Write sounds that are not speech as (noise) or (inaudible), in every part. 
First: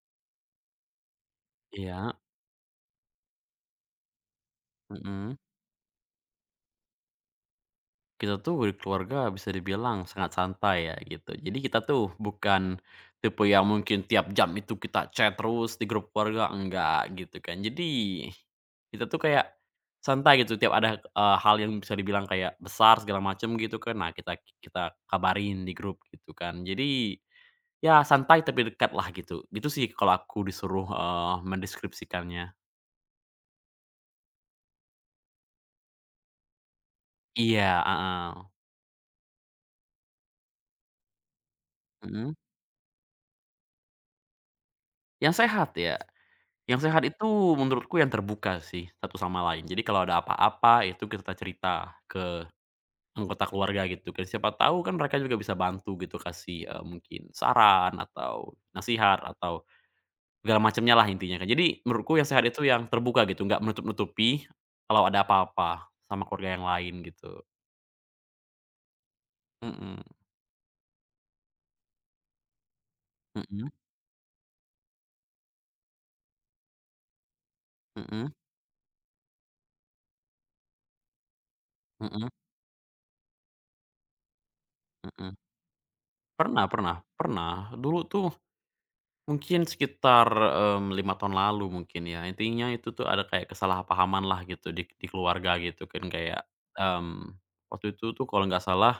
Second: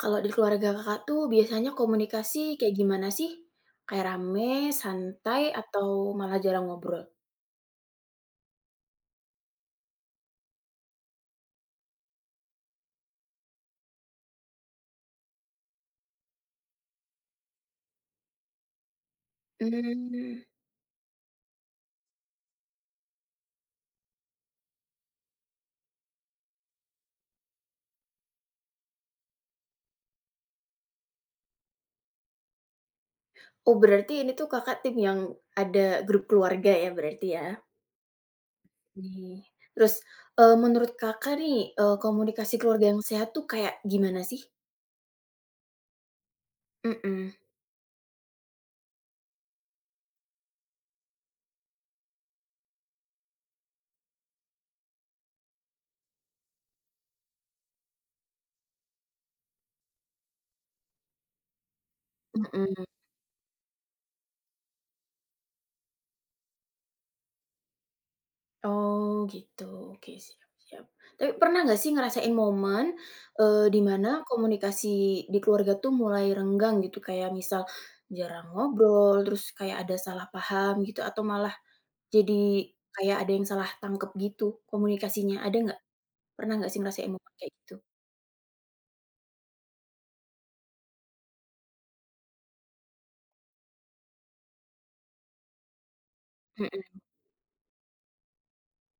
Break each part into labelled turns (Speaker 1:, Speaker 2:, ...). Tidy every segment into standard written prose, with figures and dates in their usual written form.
Speaker 1: Kalau di keluarga Kakak tuh biasanya
Speaker 2: Iya,
Speaker 1: komunikasi kayak gimana sih? Kayak rame,
Speaker 2: mhm.
Speaker 1: santai, atau malah jarang ngobrol?
Speaker 2: Kita tuh berkeluarga bisa dibilang sangat santai ya gitu. Jadi kita tuh bukan tipe yang mungkin tiap jam itu kita chat terus di grup keluarga, enggak gitu kan. Jadi kita tuh kayak santai
Speaker 1: Mmm.
Speaker 2: gitu tiap ada, hal yang bisa dibilang kayak besar segala macam gitu kan, nah kita kita kabarin di grup gitu kan. Jadi ya santai tapi dekat lah gitu. Gitu sih kalau aku disuruh, mendeskripsikannya.
Speaker 1: Oh, berarti ini tuh Kakak tim yang ada grup keluarga ya berarti ya?
Speaker 2: Iya, heeh,
Speaker 1: Nih. Terus, menurut Kakak nih,
Speaker 2: mhm.
Speaker 1: komunikasi keluarga yang sehat tuh kayak gimana sih?
Speaker 2: Yang sehat ya. Yang sehat itu
Speaker 1: Mhm,
Speaker 2: menurutku yang terbuka sih, satu sama lain. Jadi kalau ada apa-apa itu kita cerita ke anggota keluarga gitu kan, siapa tahu kan mereka juga bisa bantu gitu kasih, mungkin saran atau nasihat atau segala macamnya lah intinya kan. Jadi menurutku yang sehat itu
Speaker 1: mhm.
Speaker 2: yang terbuka gitu, nggak menutup-nutupi kalau ada apa-apa sama keluarga yang lain gitu.
Speaker 1: Oh gitu,
Speaker 2: Mhm,
Speaker 1: oke siap siap. Tapi pernah nggak sih ngerasain momen,
Speaker 2: mhm,
Speaker 1: di mana komunikasi di keluarga tuh mulai renggang gitu? Kayak misal
Speaker 2: mhm,
Speaker 1: jarang ngobrol, terus kayak ada salah paham gitu, atau malah
Speaker 2: mhm,
Speaker 1: jadi kayak ada yang salah tangkep gitu
Speaker 2: mhm.
Speaker 1: komunikasinya, ada nggak? Pernah
Speaker 2: Pernah
Speaker 1: nggak sih
Speaker 2: pernah
Speaker 1: ngerasain momen kayak
Speaker 2: pernah,
Speaker 1: gitu?
Speaker 2: dulu tuh mungkin sekitar, 5 tahun lalu mungkin ya. Intinya itu tuh ada kayak kesalahpahaman lah gitu di keluarga gitu kan kayak,
Speaker 1: Mhm
Speaker 2: mmm, waktu itu tuh kalau nggak salah,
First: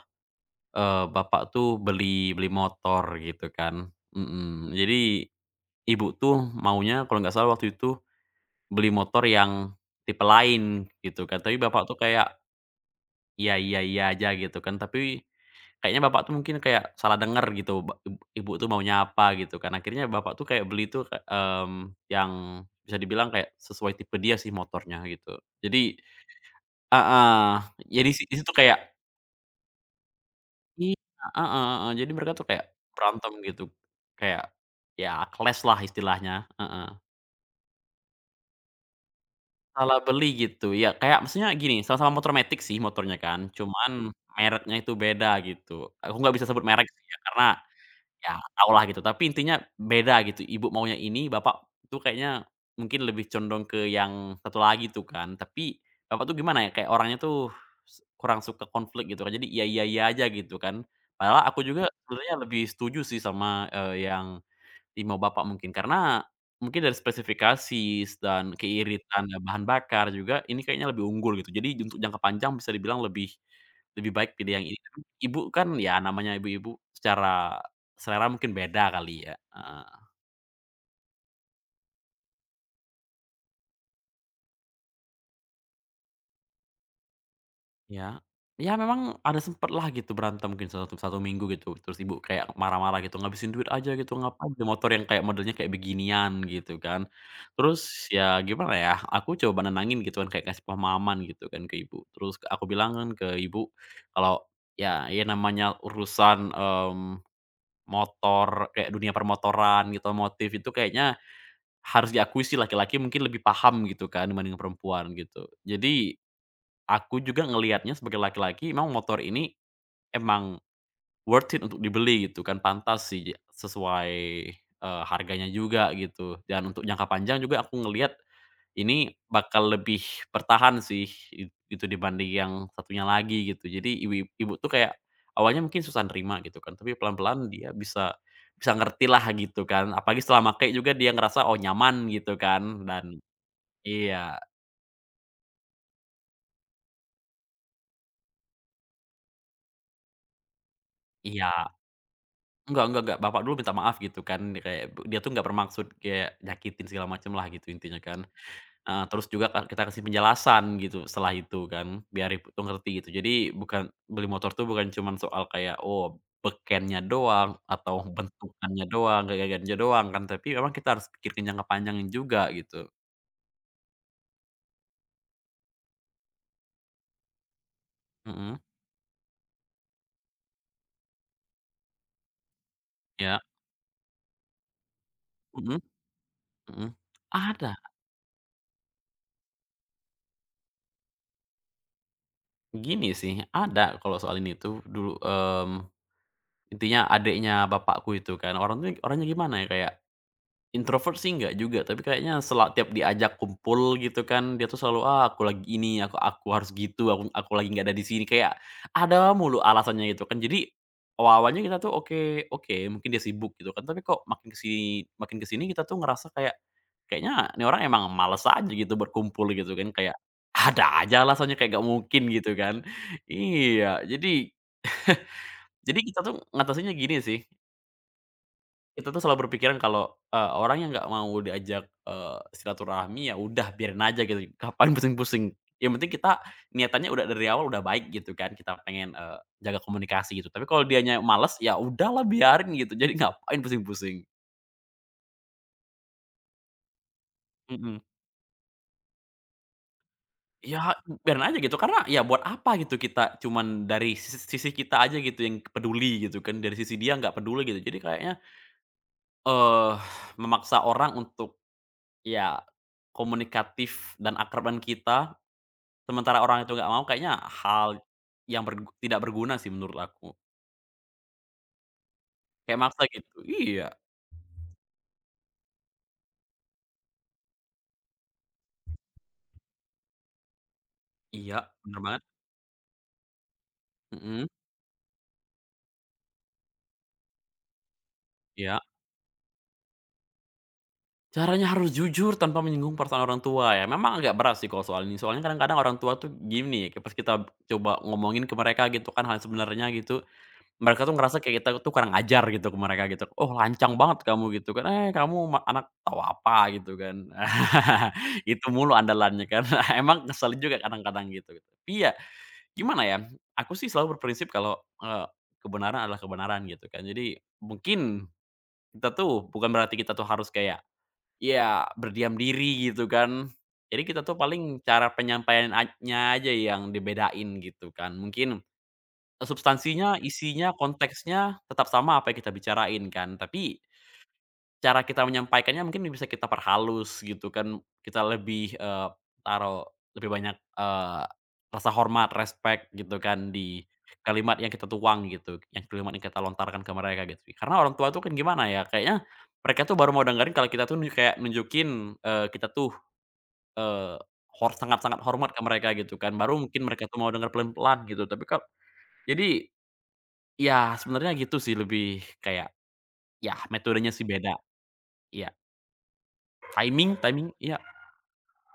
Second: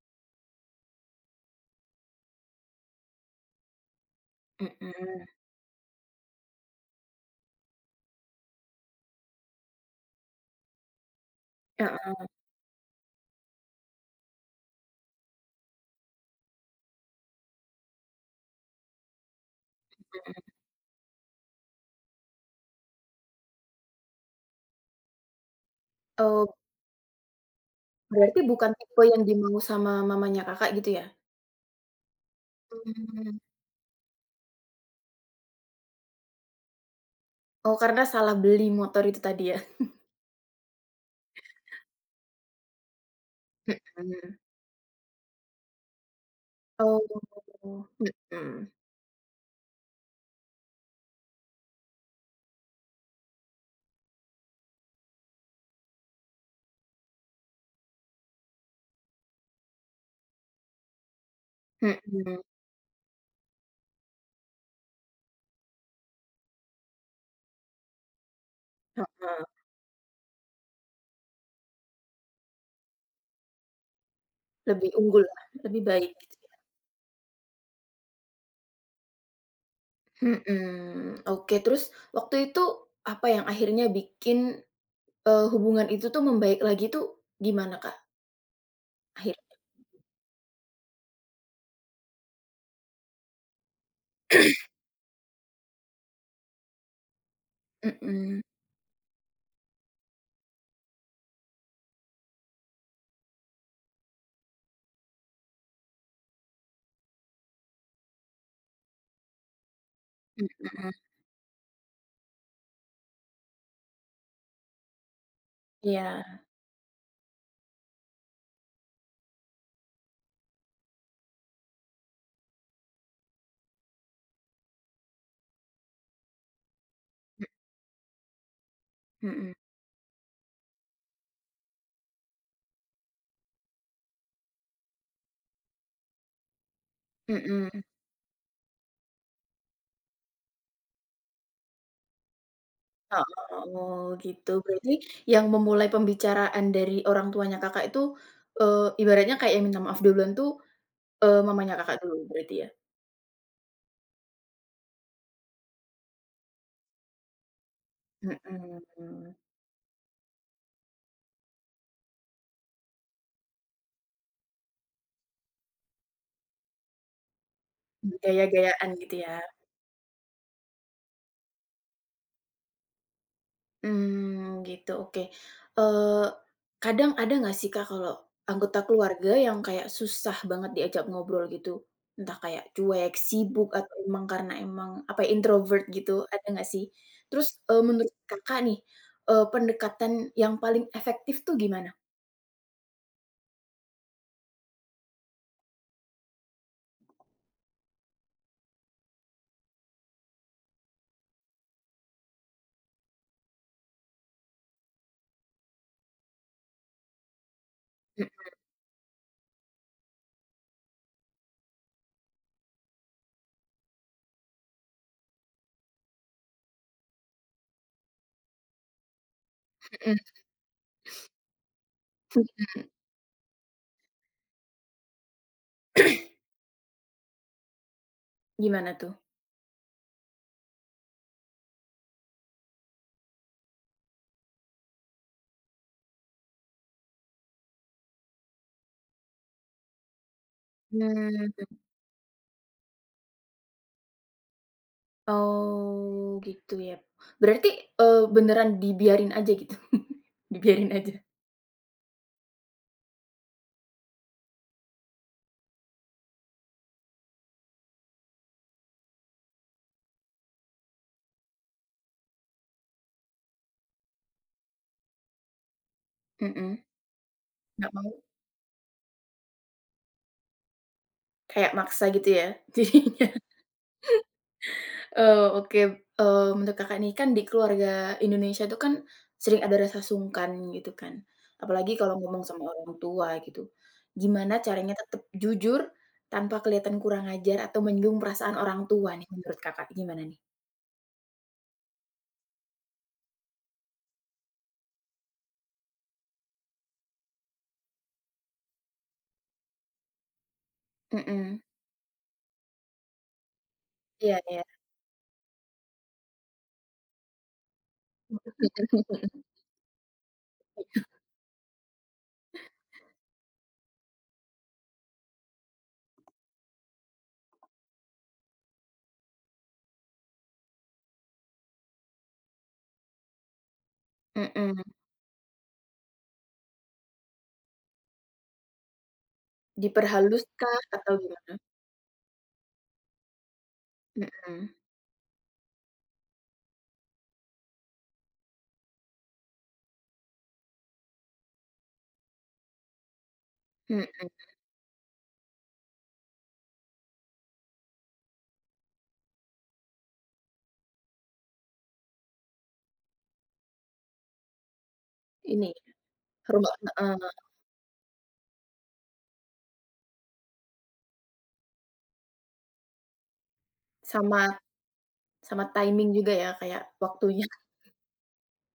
Speaker 2: bapak tuh beli beli motor gitu kan, mhm.
Speaker 1: mhm,
Speaker 2: Jadi ibu tuh maunya kalau nggak salah waktu itu beli motor yang tipe lain gitu kan, tapi bapak tuh
Speaker 1: heeh
Speaker 2: kayak iya iya iya aja gitu kan, tapi kayaknya bapak tuh mungkin kayak salah denger gitu, ba ib ibu tuh maunya apa gitu kan. Akhirnya bapak
Speaker 1: heeh.
Speaker 2: tuh kayak beli tuh, kayak, yang bisa dibilang kayak sesuai tipe dia sih motornya gitu. Jadi
Speaker 1: Oh,
Speaker 2: ah jadi si di
Speaker 1: berarti
Speaker 2: situ
Speaker 1: bukan
Speaker 2: kayak
Speaker 1: tipe yang dimau sama mamanya Kakak gitu
Speaker 2: iya,
Speaker 1: ya?
Speaker 2: heeh heeh, jadi mereka tuh kayak berantem
Speaker 1: Mmm,
Speaker 2: gitu. Kayak, ya clash lah istilahnya, heeh.
Speaker 1: oh karena salah beli motor itu tadi ya?
Speaker 2: Salah beli gitu, ya kayak maksudnya gini, sama-sama motor matic sih motornya kan, cuman
Speaker 1: (laughs)
Speaker 2: mereknya itu beda gitu. Aku nggak bisa sebut merek
Speaker 1: Oh,
Speaker 2: sih ya, karena ya,
Speaker 1: mhm,
Speaker 2: tahulah gitu, tapi intinya beda gitu, ibu maunya ini, bapak tuh kayaknya mungkin lebih condong ke yang satu lagi tuh kan. Tapi bapak tuh gimana ya, kayak orangnya tuh kurang suka konflik gitu kan, jadi iya, iya, iya aja gitu kan. Padahal aku juga sebenarnya
Speaker 1: mhm,
Speaker 2: lebih setuju sih sama, yang Timau bapak mungkin, karena mungkin dari spesifikasi dan keiritan dan
Speaker 1: heeh,
Speaker 2: bahan bakar juga, ini kayaknya lebih unggul gitu. Jadi untuk jangka panjang bisa dibilang lebih lebih baik pilih yang ini.
Speaker 1: lebih unggul lah,
Speaker 2: Ibu kan
Speaker 1: lebih
Speaker 2: ya
Speaker 1: baik
Speaker 2: namanya
Speaker 1: gitu ya?
Speaker 2: ibu-ibu secara selera mungkin beda kali ya, heeh.
Speaker 1: Mhm, oke terus waktu itu apa yang akhirnya bikin, hubungan itu tuh membaik lagi tuh gimana, Kak,
Speaker 2: ya, Ya memang
Speaker 1: akhir
Speaker 2: ada sempet lah gitu berantem mungkin satu satu minggu gitu, terus ibu kayak marah-marah gitu, "Ngabisin duit aja gitu, ngapain beli motor yang kayak modelnya kayak beginian?" Gitu kan. Terus ya
Speaker 1: mhm,
Speaker 2: gimana ya, aku coba nenangin gitu kan, kayak kasih pemahaman gitu kan ke ibu. Terus aku bilang kan ke ibu kalau ya namanya urusan, motor kayak dunia permotoran gitu, motif itu
Speaker 1: mhm,
Speaker 2: kayaknya harus diakui sih laki-laki mungkin lebih paham gitu kan dibanding perempuan gitu. Jadi
Speaker 1: iya,
Speaker 2: aku juga ngelihatnya sebagai laki-laki memang motor ini emang worth it untuk dibeli gitu kan, pantas sih sesuai, harganya juga gitu dan untuk jangka panjang juga aku ngelihat ini
Speaker 1: mhm,
Speaker 2: bakal lebih bertahan sih itu dibanding yang satunya lagi gitu. Jadi ibu ibu tuh kayak awalnya mungkin susah nerima gitu kan, tapi pelan-pelan dia
Speaker 1: mhm,
Speaker 2: bisa bisa ngerti lah gitu kan, apalagi setelah make juga dia ngerasa, oh nyaman gitu kan dan
Speaker 1: heeh, oh
Speaker 2: iya
Speaker 1: gitu berarti yang memulai pembicaraan dari orang tuanya Kakak itu, ibaratnya kayak minta maaf duluan tuh,
Speaker 2: iya.
Speaker 1: mamanya Kakak dulu berarti ya?
Speaker 2: Enggak, bapak dulu minta maaf gitu kan, kayak dia tuh nggak bermaksud kayak nyakitin segala macem lah gitu intinya kan. Heeh, terus
Speaker 1: Mhm,
Speaker 2: juga kita kasih penjelasan gitu setelah itu kan, biar ibu tuh ngerti gitu. Jadi bukan beli motor tuh bukan cuman soal kayak, oh bekennya doang atau bentukannya
Speaker 1: gaya-gayaan gitu
Speaker 2: doang,
Speaker 1: ya?
Speaker 2: gaya-gayanya doang kan, tapi memang kita harus pikirin jangka panjangnya juga gitu.
Speaker 1: Mmm, gitu, oke. Eee, kadang ada nggak sih, Kak, kalau
Speaker 2: Mhm,
Speaker 1: anggota keluarga yang kayak susah banget diajak ngobrol gitu? Entah kayak cuek,
Speaker 2: ya,
Speaker 1: sibuk, atau emang karena emang, apa ya,
Speaker 2: mhm
Speaker 1: introvert gitu, ada nggak sih?
Speaker 2: mhm.
Speaker 1: Terus,
Speaker 2: Ada,
Speaker 1: menurut Kakak nih, pendekatan yang paling efektif tuh gimana?
Speaker 2: gini sih, ada kalau soal ini tuh dulu, intinya adiknya bapakku itu kan, orang tuh orangnya gimana ya, kayak introvert sih nggak juga, tapi kayaknya tiap diajak kumpul gitu kan, dia tuh selalu, "Ah, aku lagi ini, aku harus gitu, aku lagi nggak ada di sini,"
Speaker 1: Mhm
Speaker 2: kayak ada mulu alasannya gitu kan. Jadi, awalnya kita tuh oke oke, mungkin dia sibuk gitu kan, tapi kok makin kesini kita tuh ngerasa kayak, kayaknya ini orang emang males aja gitu berkumpul gitu kan, kayak
Speaker 1: mhm
Speaker 2: ada aja alasannya, kayak nggak mungkin gitu kan.
Speaker 1: mhm.
Speaker 2: Iya, jadi kita tuh ngatasinnya gini sih
Speaker 1: Gimana
Speaker 2: kita
Speaker 1: tuh?
Speaker 2: tuh selalu berpikiran kalau, orang yang nggak mau diajak, silaturahmi ya udah biarin aja gitu, ngapain (laughs) pusing-pusing. Yang penting kita niatannya udah dari awal udah baik gitu kan, kita pengen, jaga komunikasi gitu. Tapi kalau dianya
Speaker 1: Mmm,
Speaker 2: males, ya udahlah biarin gitu, jadi ngapain pusing-pusing.
Speaker 1: oh, gitu ya. Berarti,
Speaker 2: Mhm.
Speaker 1: beneran dibiarin aja gitu? (laughs) Dibiarin
Speaker 2: Ya
Speaker 1: aja?
Speaker 2: biarin aja gitu, karena ya buat apa gitu kita cuman dari sisi sisi kita aja gitu yang peduli gitu kan, dari sisi dia nggak peduli gitu. Jadi kayaknya, eee, memaksa orang untuk ya komunikatif dan akraban kita, sementara orang itu
Speaker 1: Mhm,
Speaker 2: nggak mau kayaknya
Speaker 1: nggak
Speaker 2: hal
Speaker 1: mau?
Speaker 2: yang tidak berguna sih menurut aku.
Speaker 1: Kayak maksa gitu ya (laughs)
Speaker 2: Kayak maksa gitu.
Speaker 1: jadinya.
Speaker 2: Iya
Speaker 1: Oke, menurut Kakak nih kan di keluarga Indonesia itu kan sering ada rasa sungkan gitu kan,
Speaker 2: iya,
Speaker 1: apalagi
Speaker 2: bener
Speaker 1: kalau
Speaker 2: banget.
Speaker 1: ngomong sama orang tua gitu.
Speaker 2: Mhm,
Speaker 1: Gimana caranya tetap jujur tanpa kelihatan kurang ajar atau menyinggung perasaan
Speaker 2: iya.
Speaker 1: orang tua nih menurut Kakak gimana nih?
Speaker 2: Caranya harus jujur tanpa menyinggung perasaan orang tua ya. Memang agak berat sih kalau soal ini. Soalnya kadang-kadang orang tua tuh gini, kayak pas kita coba ngomongin ke mereka gitu kan hal sebenarnya gitu, mereka tuh ngerasa
Speaker 1: Mhm,
Speaker 2: kayak kita tuh kurang ajar gitu ke mereka gitu. "Oh lancang banget
Speaker 1: iya
Speaker 2: kamu,"
Speaker 1: iya.
Speaker 2: gitu kan. "Eh kamu anak tahu apa," gitu kan. (laughs) Itu mulu
Speaker 1: (laughs)
Speaker 2: andalannya kan. (laughs) Emang ngeselin juga kadang-kadang gitu. Tapi ya gimana ya, aku sih selalu berprinsip kalau, kebenaran adalah kebenaran gitu kan. Jadi mungkin kita tuh bukan berarti kita tuh harus kayak ya berdiam diri gitu kan. Jadi kita tuh paling
Speaker 1: Mhm,
Speaker 2: cara penyampaiannya aja yang dibedain gitu kan. Mungkin, substansinya,
Speaker 1: diperhalus
Speaker 2: isinya,
Speaker 1: kah atau gimana?
Speaker 2: konteksnya tetap sama apa yang kita bicarain kan. Tapi
Speaker 1: Mhm
Speaker 2: cara kita menyampaikannya mungkin bisa kita perhalus gitu kan, kita lebih, taruh lebih banyak, rasa hormat, respect gitu kan di
Speaker 1: mhm,
Speaker 2: kalimat yang kita tuang gitu, yang kalimat yang kita lontarkan ke mereka gitu. Karena orang tua tuh kan gimana ya, kayaknya mereka tuh baru mau dengerin kalau kita tuh kayak nunjukin, kita tuh, eee, sangat-sangat hormat ke
Speaker 1: ini
Speaker 2: mereka gitu kan,
Speaker 1: ya,
Speaker 2: baru
Speaker 1: rumah
Speaker 2: mungkin mereka
Speaker 1: heeh,
Speaker 2: tuh mau denger pelan-pelan gitu. Tapi jadi ya sebenarnya gitu sih lebih kayak, ya metodenya sih beda,
Speaker 1: sama
Speaker 2: ya
Speaker 1: sama timing juga ya kayak
Speaker 2: Timing
Speaker 1: waktunya.
Speaker 2: timing ya,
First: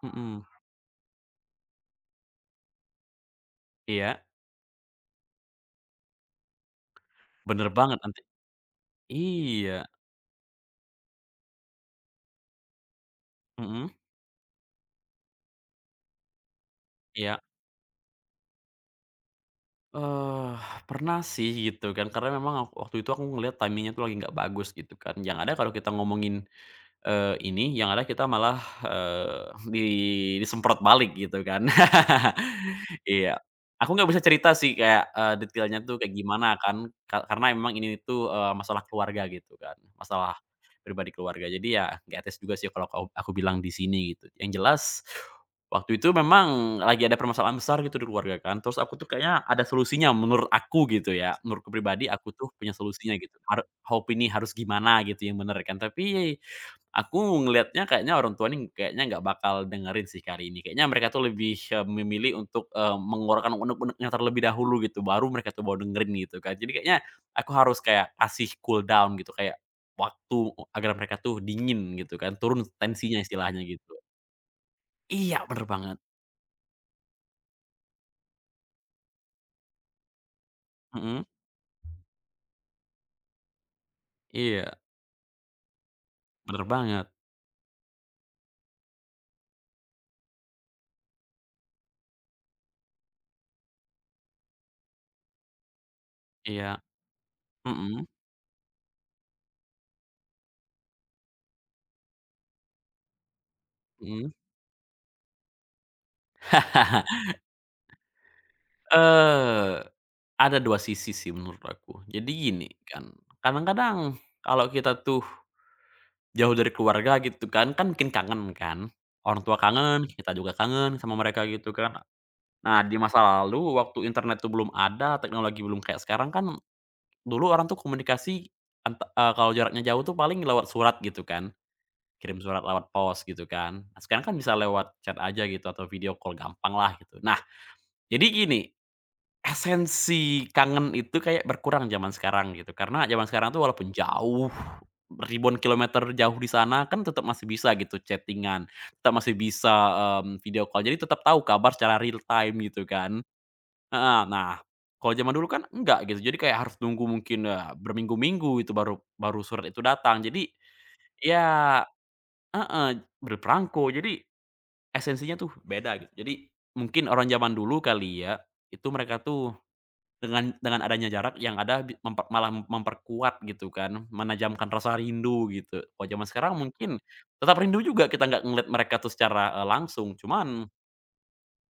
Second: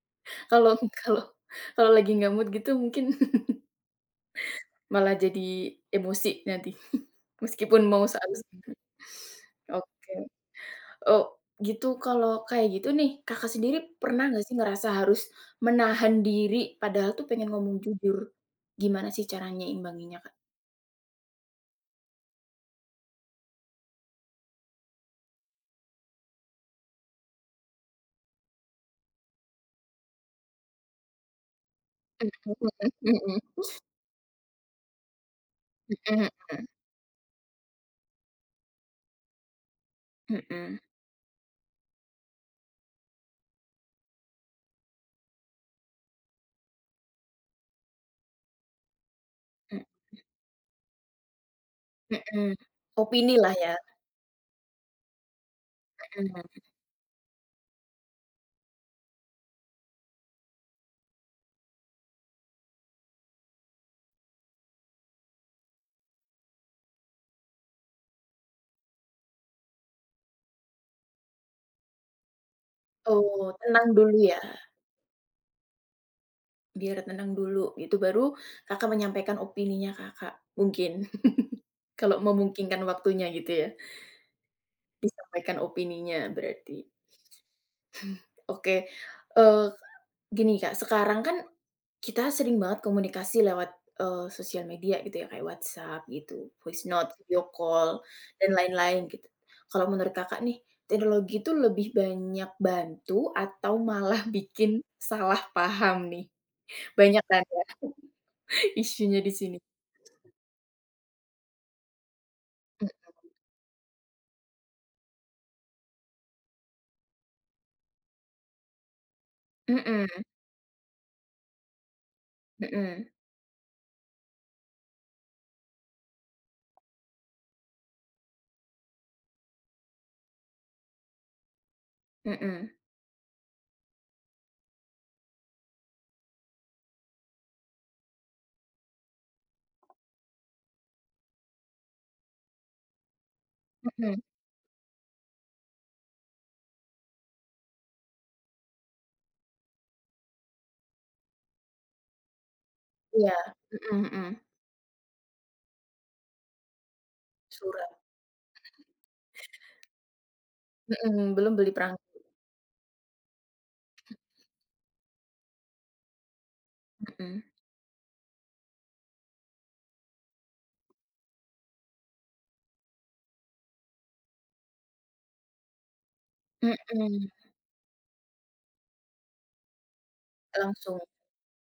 Speaker 2: mhm,
Speaker 1: Kalau (laughs) kalau kalau lagi nggak mood gitu mungkin (laughs)
Speaker 2: iya,
Speaker 1: malah jadi emosi nanti, (laughs)
Speaker 2: bener
Speaker 1: meskipun
Speaker 2: banget
Speaker 1: mau
Speaker 2: nanti
Speaker 1: seharusnya
Speaker 2: iya,
Speaker 1: oke. Oh, gitu kalau kayak gitu nih, Kakak sendiri
Speaker 2: mhm,
Speaker 1: pernah nggak sih ngerasa harus menahan diri padahal tuh
Speaker 2: iya,
Speaker 1: pengen ngomong jujur? Gimana sih caranya imbanginya Kak?
Speaker 2: eee, pernah sih gitu kan karena memang aku waktu itu aku ngeliat timing tuh lagi nggak bagus gitu kan, yang ada kalau kita ngomongin ini yang ada kita malah, (laughs) di disemprot balik gitu kan. (laughs)
Speaker 1: Mhm mhm
Speaker 2: Iya,
Speaker 1: mhm
Speaker 2: aku nggak bisa cerita sih kayak, detailnya tuh kayak
Speaker 1: mhm
Speaker 2: gimana kan, karena memang ini tuh, masalah keluarga gitu kan, masalah
Speaker 1: mhm
Speaker 2: pribadi keluarga. Jadi ya nggak etis juga sih kalau aku bilang di sini gitu. Yang jelas waktu itu memang lagi ada permasalahan besar gitu di keluarga kan, terus aku tuh kayaknya ada
Speaker 1: mhm
Speaker 2: solusinya menurut aku gitu ya, menurutku pribadi
Speaker 1: mhm
Speaker 2: aku tuh
Speaker 1: mhm.
Speaker 2: punya solusinya gitu,
Speaker 1: Opini lah ya,
Speaker 2: "Hope ini harus gimana," gitu yang bener kan. Tapi
Speaker 1: mhm.
Speaker 2: aku ngelihatnya kayaknya orang tua nih kayaknya nggak bakal dengerin sih kali ini. Kayaknya mereka tuh lebih, memilih untuk, mengeluarkan unek-uneknya terlebih dahulu gitu, baru mereka tuh bawa dengerin gitu kan. Jadi kayaknya aku harus kayak kasih cool down gitu, kayak waktu agar mereka tuh dingin gitu kan, turun tensinya
Speaker 1: Oh,
Speaker 2: istilahnya
Speaker 1: tenang
Speaker 2: gitu.
Speaker 1: dulu ya?
Speaker 2: Iya, bener banget.
Speaker 1: Biar tenang dulu gitu, baru Kakak menyampaikan opininya Kakak, mungkin
Speaker 2: Mhm.
Speaker 1: (laughs) kalau memungkinkan waktunya gitu ya,
Speaker 2: Iya,
Speaker 1: disampaikan opininya
Speaker 2: bener
Speaker 1: berarti.
Speaker 2: banget.
Speaker 1: Oke, eee, gini Kak, sekarang kan kita sering banget komunikasi lewat, sosial media gitu ya, kayak WhatsApp gitu,
Speaker 2: Iya.
Speaker 1: voice note, video call,
Speaker 2: Mhm
Speaker 1: dan lain-lain gitu. Kalau menurut Kakak nih, teknologi itu lebih banyak bantu atau malah
Speaker 2: mhm.
Speaker 1: (laughs) bikin salah paham nih? Banyak kan ya (laughs) isunya di sini?
Speaker 2: Eee, ada 2 sisi sih menurut aku. Jadi gini kan, kadang-kadang kalau kita tuh jauh dari keluarga gitu kan, kan bikin kangen kan. Orang tua kangen,
Speaker 1: Mhm
Speaker 2: kita juga kangen sama mereka gitu kan. Nah di
Speaker 1: mhm
Speaker 2: masa lalu waktu internet tuh belum ada, teknologi belum kayak sekarang kan, dulu orang tuh komunikasi kalau jaraknya jauh tuh paling lewat surat gitu kan, kirim surat
Speaker 1: mhm
Speaker 2: lewat pos gitu kan. Nah sekarang kan bisa lewat chat aja gitu atau video call gampang lah gitu. Nah jadi gini, esensi kangen itu kayak berkurang zaman sekarang gitu, karena zaman sekarang tuh walaupun
Speaker 1: mhm,
Speaker 2: jauh, ribuan kilometer jauh di sana kan tetap masih bisa gitu chattingan tetap masih bisa, video call, jadi tetap tahu kabar secara real time gitu kan.
Speaker 1: iya, mhm
Speaker 2: Heeh,
Speaker 1: mhm.
Speaker 2: nah kalau zaman dulu kan enggak gitu, jadi kayak harus nunggu mungkin,
Speaker 1: Surat,
Speaker 2: berminggu-minggu itu baru baru surat itu datang. Jadi
Speaker 1: mhm, belum beli
Speaker 2: ya
Speaker 1: perangkat,
Speaker 2: heeh, berperangko, jadi esensinya tuh beda gitu. Jadi mungkin orang
Speaker 1: mhm,
Speaker 2: zaman dulu kali ya, itu mereka tuh dengan adanya jarak yang ada bi memper malah memperkuat gitu kan, menajamkan rasa rindu gitu. Kalau zaman sekarang mungkin
Speaker 1: mhm,
Speaker 2: tetap rindu juga kita nggak ngeliat mereka tuh secara, langsung, cuman
Speaker 1: langsung,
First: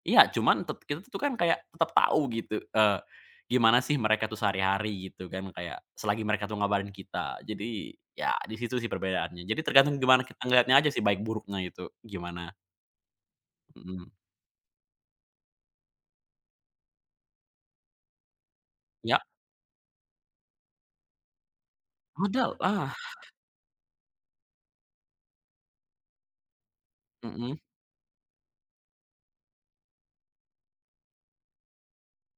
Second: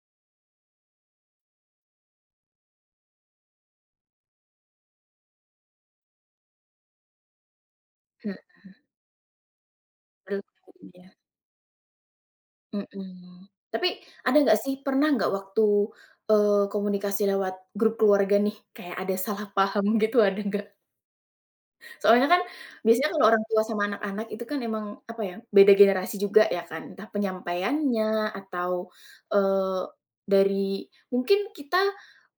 Speaker 2: iya, cuman kita tuh kan kayak tetap tahu gitu, gimana sih mereka tuh sehari-hari gitu kan, kayak selagi mereka tuh ngabarin kita. Jadi ya
Speaker 1: mhm,
Speaker 2: di situ sih perbedaannya. Jadi tergantung gimana kita
Speaker 1: belum
Speaker 2: ngelihatnya aja sih
Speaker 1: iya,
Speaker 2: baik buruknya itu gimana,
Speaker 1: mhm. Tapi
Speaker 2: mhm.
Speaker 1: ada nggak sih, pernah nggak waktu, komunikasi lewat grup keluarga nih, kayak ada
Speaker 2: Ya,
Speaker 1: salah paham gitu, ada nggak? Soalnya kan
Speaker 2: ada lah,
Speaker 1: biasanya kalau orang tua sama anak-anak itu kan emang, apa ya, beda generasi juga ya kan, entah
Speaker 2: mhm
Speaker 1: penyampaiannya atau, eee, dari mungkin kita,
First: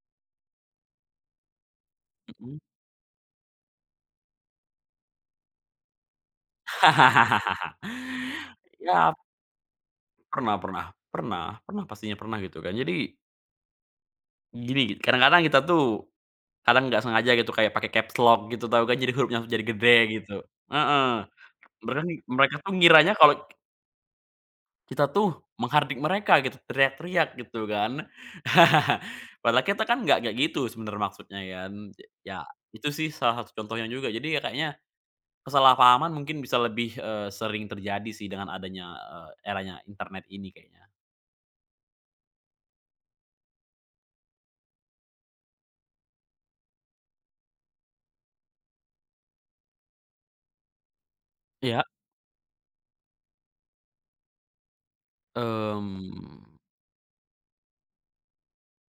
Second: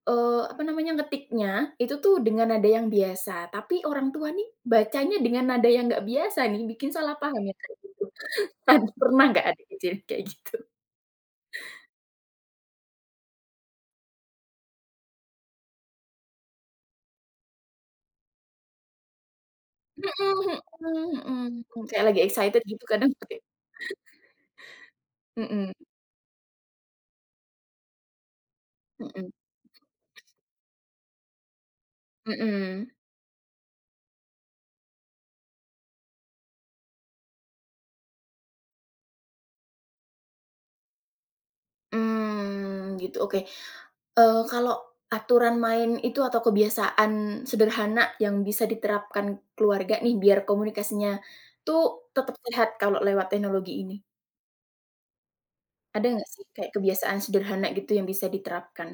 Speaker 1: apa namanya, ngetiknya itu tuh dengan
Speaker 2: mhm.
Speaker 1: nada yang biasa, tapi orang tua nih bacanya dengan nada yang nggak biasa nih, bikin salah paham ya kayak
Speaker 2: (laughs)
Speaker 1: gitu. (laughs)
Speaker 2: Ya
Speaker 1: Pernah nggak ada kejadian kayak gitu?
Speaker 2: pernah pernah pernah pernah, pastinya pernah gitu kan. Jadi gini, kadang-kadang kita tuh kadang nggak sengaja gitu kayak pakai caps lock gitu tahu kan, jadi hurufnya jadi gede
Speaker 1: Mhm
Speaker 2: gitu. Heeh.
Speaker 1: mhm mhm mhm,
Speaker 2: Mereka
Speaker 1: kayak
Speaker 2: nih
Speaker 1: lagi
Speaker 2: mereka
Speaker 1: excited
Speaker 2: tuh
Speaker 1: gitu kadang
Speaker 2: ngiranya kalau
Speaker 1: pakai
Speaker 2: kita tuh
Speaker 1: mhm
Speaker 2: menghardik mereka gitu, teriak-teriak gitu kan. (laughs)
Speaker 1: mhm
Speaker 2: Padahal kita kan nggak kayak gitu sebenarnya maksudnya kan. Ya itu
Speaker 1: mhm.
Speaker 2: sih salah satu contohnya juga. Jadi ya kayaknya kesalahpahaman mungkin bisa lebih, sering terjadi sih dengan adanya, eranya internet ini kayaknya.
Speaker 1: Mmm, gitu, oke. Kalau aturan main itu atau kebiasaan sederhana yang bisa diterapkan keluarga nih, biar komunikasinya tuh
Speaker 2: Ya,
Speaker 1: tetap sehat kalau lewat teknologi ini. Ada nggak sih
Speaker 2: mmm.
Speaker 1: kayak kebiasaan sederhana gitu yang bisa diterapkan?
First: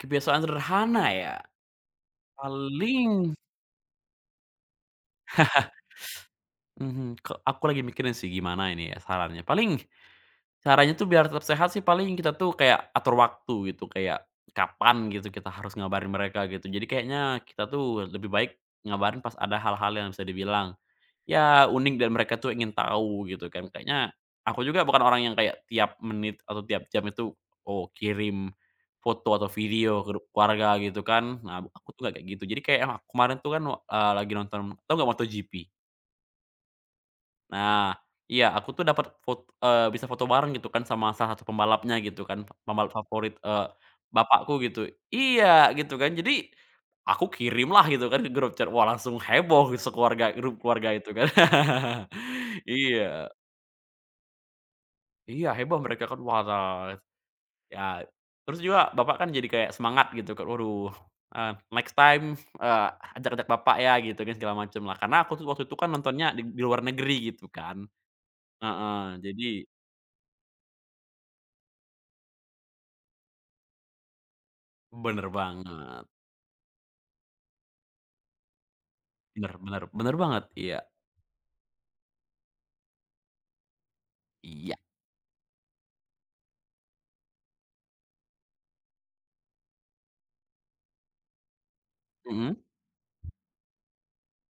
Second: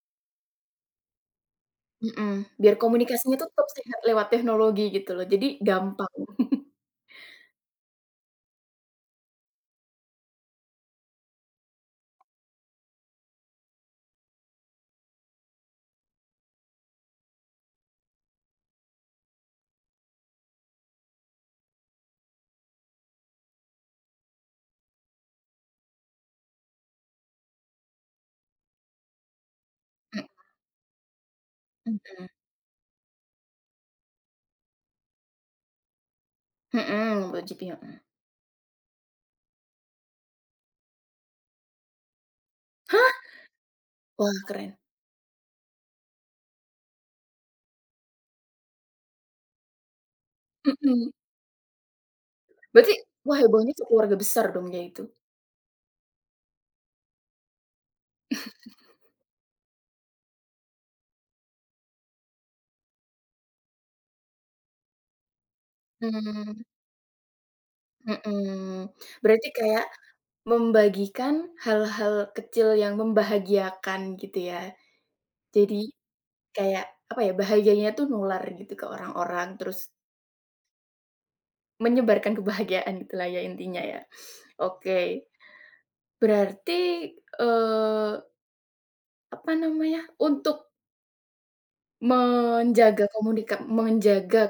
Speaker 2: Kebiasaan sederhana ya?
Speaker 1: Mhm, biar
Speaker 2: Paling
Speaker 1: komunikasinya tuh tetap sehat lewat teknologi gitu loh, jadi gampang.
Speaker 2: mhm, ke aku lagi mikirin sih gimana ini ya sarannya. Paling caranya tuh biar tetap sehat sih paling kita tuh kayak atur waktu gitu, kayak kapan gitu kita harus ngabarin mereka gitu. Jadi kayaknya kita tuh lebih baik ngabarin pas ada hal-hal yang bisa dibilang ya unik dan mereka tuh ingin tahu gitu kan. Kayaknya aku juga bukan orang yang kayak tiap menit atau tiap jam itu, oh kirim foto atau video ke grup
Speaker 1: (laughs)
Speaker 2: keluarga gitu kan. Nah aku tuh nggak kayak
Speaker 1: Mhm,
Speaker 2: gitu. Jadi kayak emang kemarin tuh kan, lagi nonton, tahu nggak MotoGP?
Speaker 1: mhm, wajib ya,
Speaker 2: Nah,
Speaker 1: mhm.
Speaker 2: iya aku tuh dapat foto bisa foto bareng gitu kan sama salah satu pembalapnya gitu kan, pembalap
Speaker 1: Hah?
Speaker 2: favorit,
Speaker 1: Wah,
Speaker 2: bapakku
Speaker 1: keren.
Speaker 2: gitu. Iya gitu kan, jadi aku kirim lah gitu kan ke grup chat, wah langsung heboh sekeluarga grup keluarga itu
Speaker 1: Mhm,
Speaker 2: kan. (laughs)
Speaker 1: berarti
Speaker 2: Iya
Speaker 1: wah hebohnya sekeluarga besar dong dia itu?
Speaker 2: iya heboh mereka kan, wah ya terus juga bapak kan jadi kayak semangat gitu kan, waduh, eee, next time, eee, ajak-ajak bapak ya gitu kan segala macem lah karena aku tuh waktu itu kan nontonnya di
Speaker 1: Mmm.
Speaker 2: di luar negeri gitu kan.
Speaker 1: Mhm,
Speaker 2: Heeh, jadi
Speaker 1: berarti kayak membagikan hal-hal kecil yang membahagiakan gitu ya.
Speaker 2: bener
Speaker 1: Jadi
Speaker 2: banget,
Speaker 1: kayak apa ya, bahagianya tuh nular gitu ke orang-orang,
Speaker 2: bener
Speaker 1: terus
Speaker 2: bener bener banget, iya
Speaker 1: menyebarkan kebahagiaan gitulah ya intinya ya.
Speaker 2: iya,
Speaker 1: Oke, berarti, eee, apa namanya, untuk
Speaker 2: mhm
Speaker 1: menjaga menjaga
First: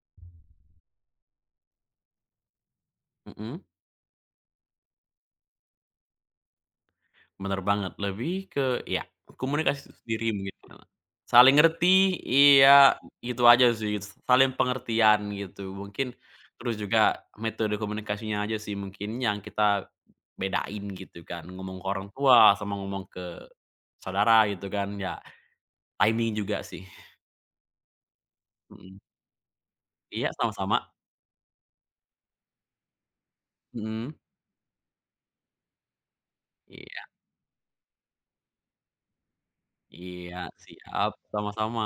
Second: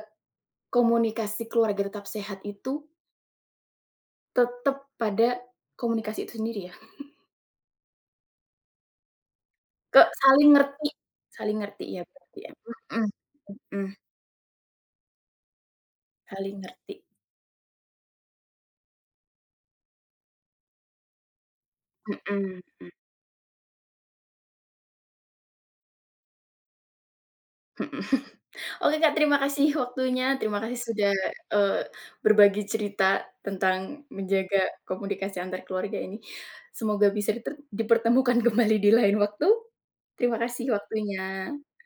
Speaker 1: komunikasi keluarga tetap sehat itu
Speaker 2: mhm,
Speaker 1: tetap pada komunikasi itu sendiri ya?
Speaker 2: bener banget, lebih ke ya komunikasi itu
Speaker 1: Ke
Speaker 2: sendiri mungkin karena saling
Speaker 1: saling ngerti
Speaker 2: ngerti,
Speaker 1: ya berarti ya,
Speaker 2: iya,
Speaker 1: mhm
Speaker 2: gitu aja
Speaker 1: mhm,
Speaker 2: sih, gitu, saling pengertian gitu, mungkin
Speaker 1: saling
Speaker 2: terus
Speaker 1: ngerti,
Speaker 2: juga metode komunikasinya aja sih mungkin yang kita bedain gitu kan, ngomong ke orang
Speaker 1: mhm
Speaker 2: tua
Speaker 1: mhm
Speaker 2: sama
Speaker 1: mhm.
Speaker 2: ngomong ke saudara gitu kan, ya timing juga sih,
Speaker 1: Oke
Speaker 2: mhm,
Speaker 1: Kak, terima kasih waktunya,
Speaker 2: iya
Speaker 1: terima kasih
Speaker 2: sama-sama,
Speaker 1: sudah, eee, berbagi cerita tentang
Speaker 2: mhm,
Speaker 1: menjaga komunikasi antar keluarga ini.
Speaker 2: iya
Speaker 1: Semoga bisa dipertemukan kembali di lain waktu.
Speaker 2: iya
Speaker 1: Terima kasih
Speaker 2: siap,
Speaker 1: waktunya.
Speaker 2: sama-sama.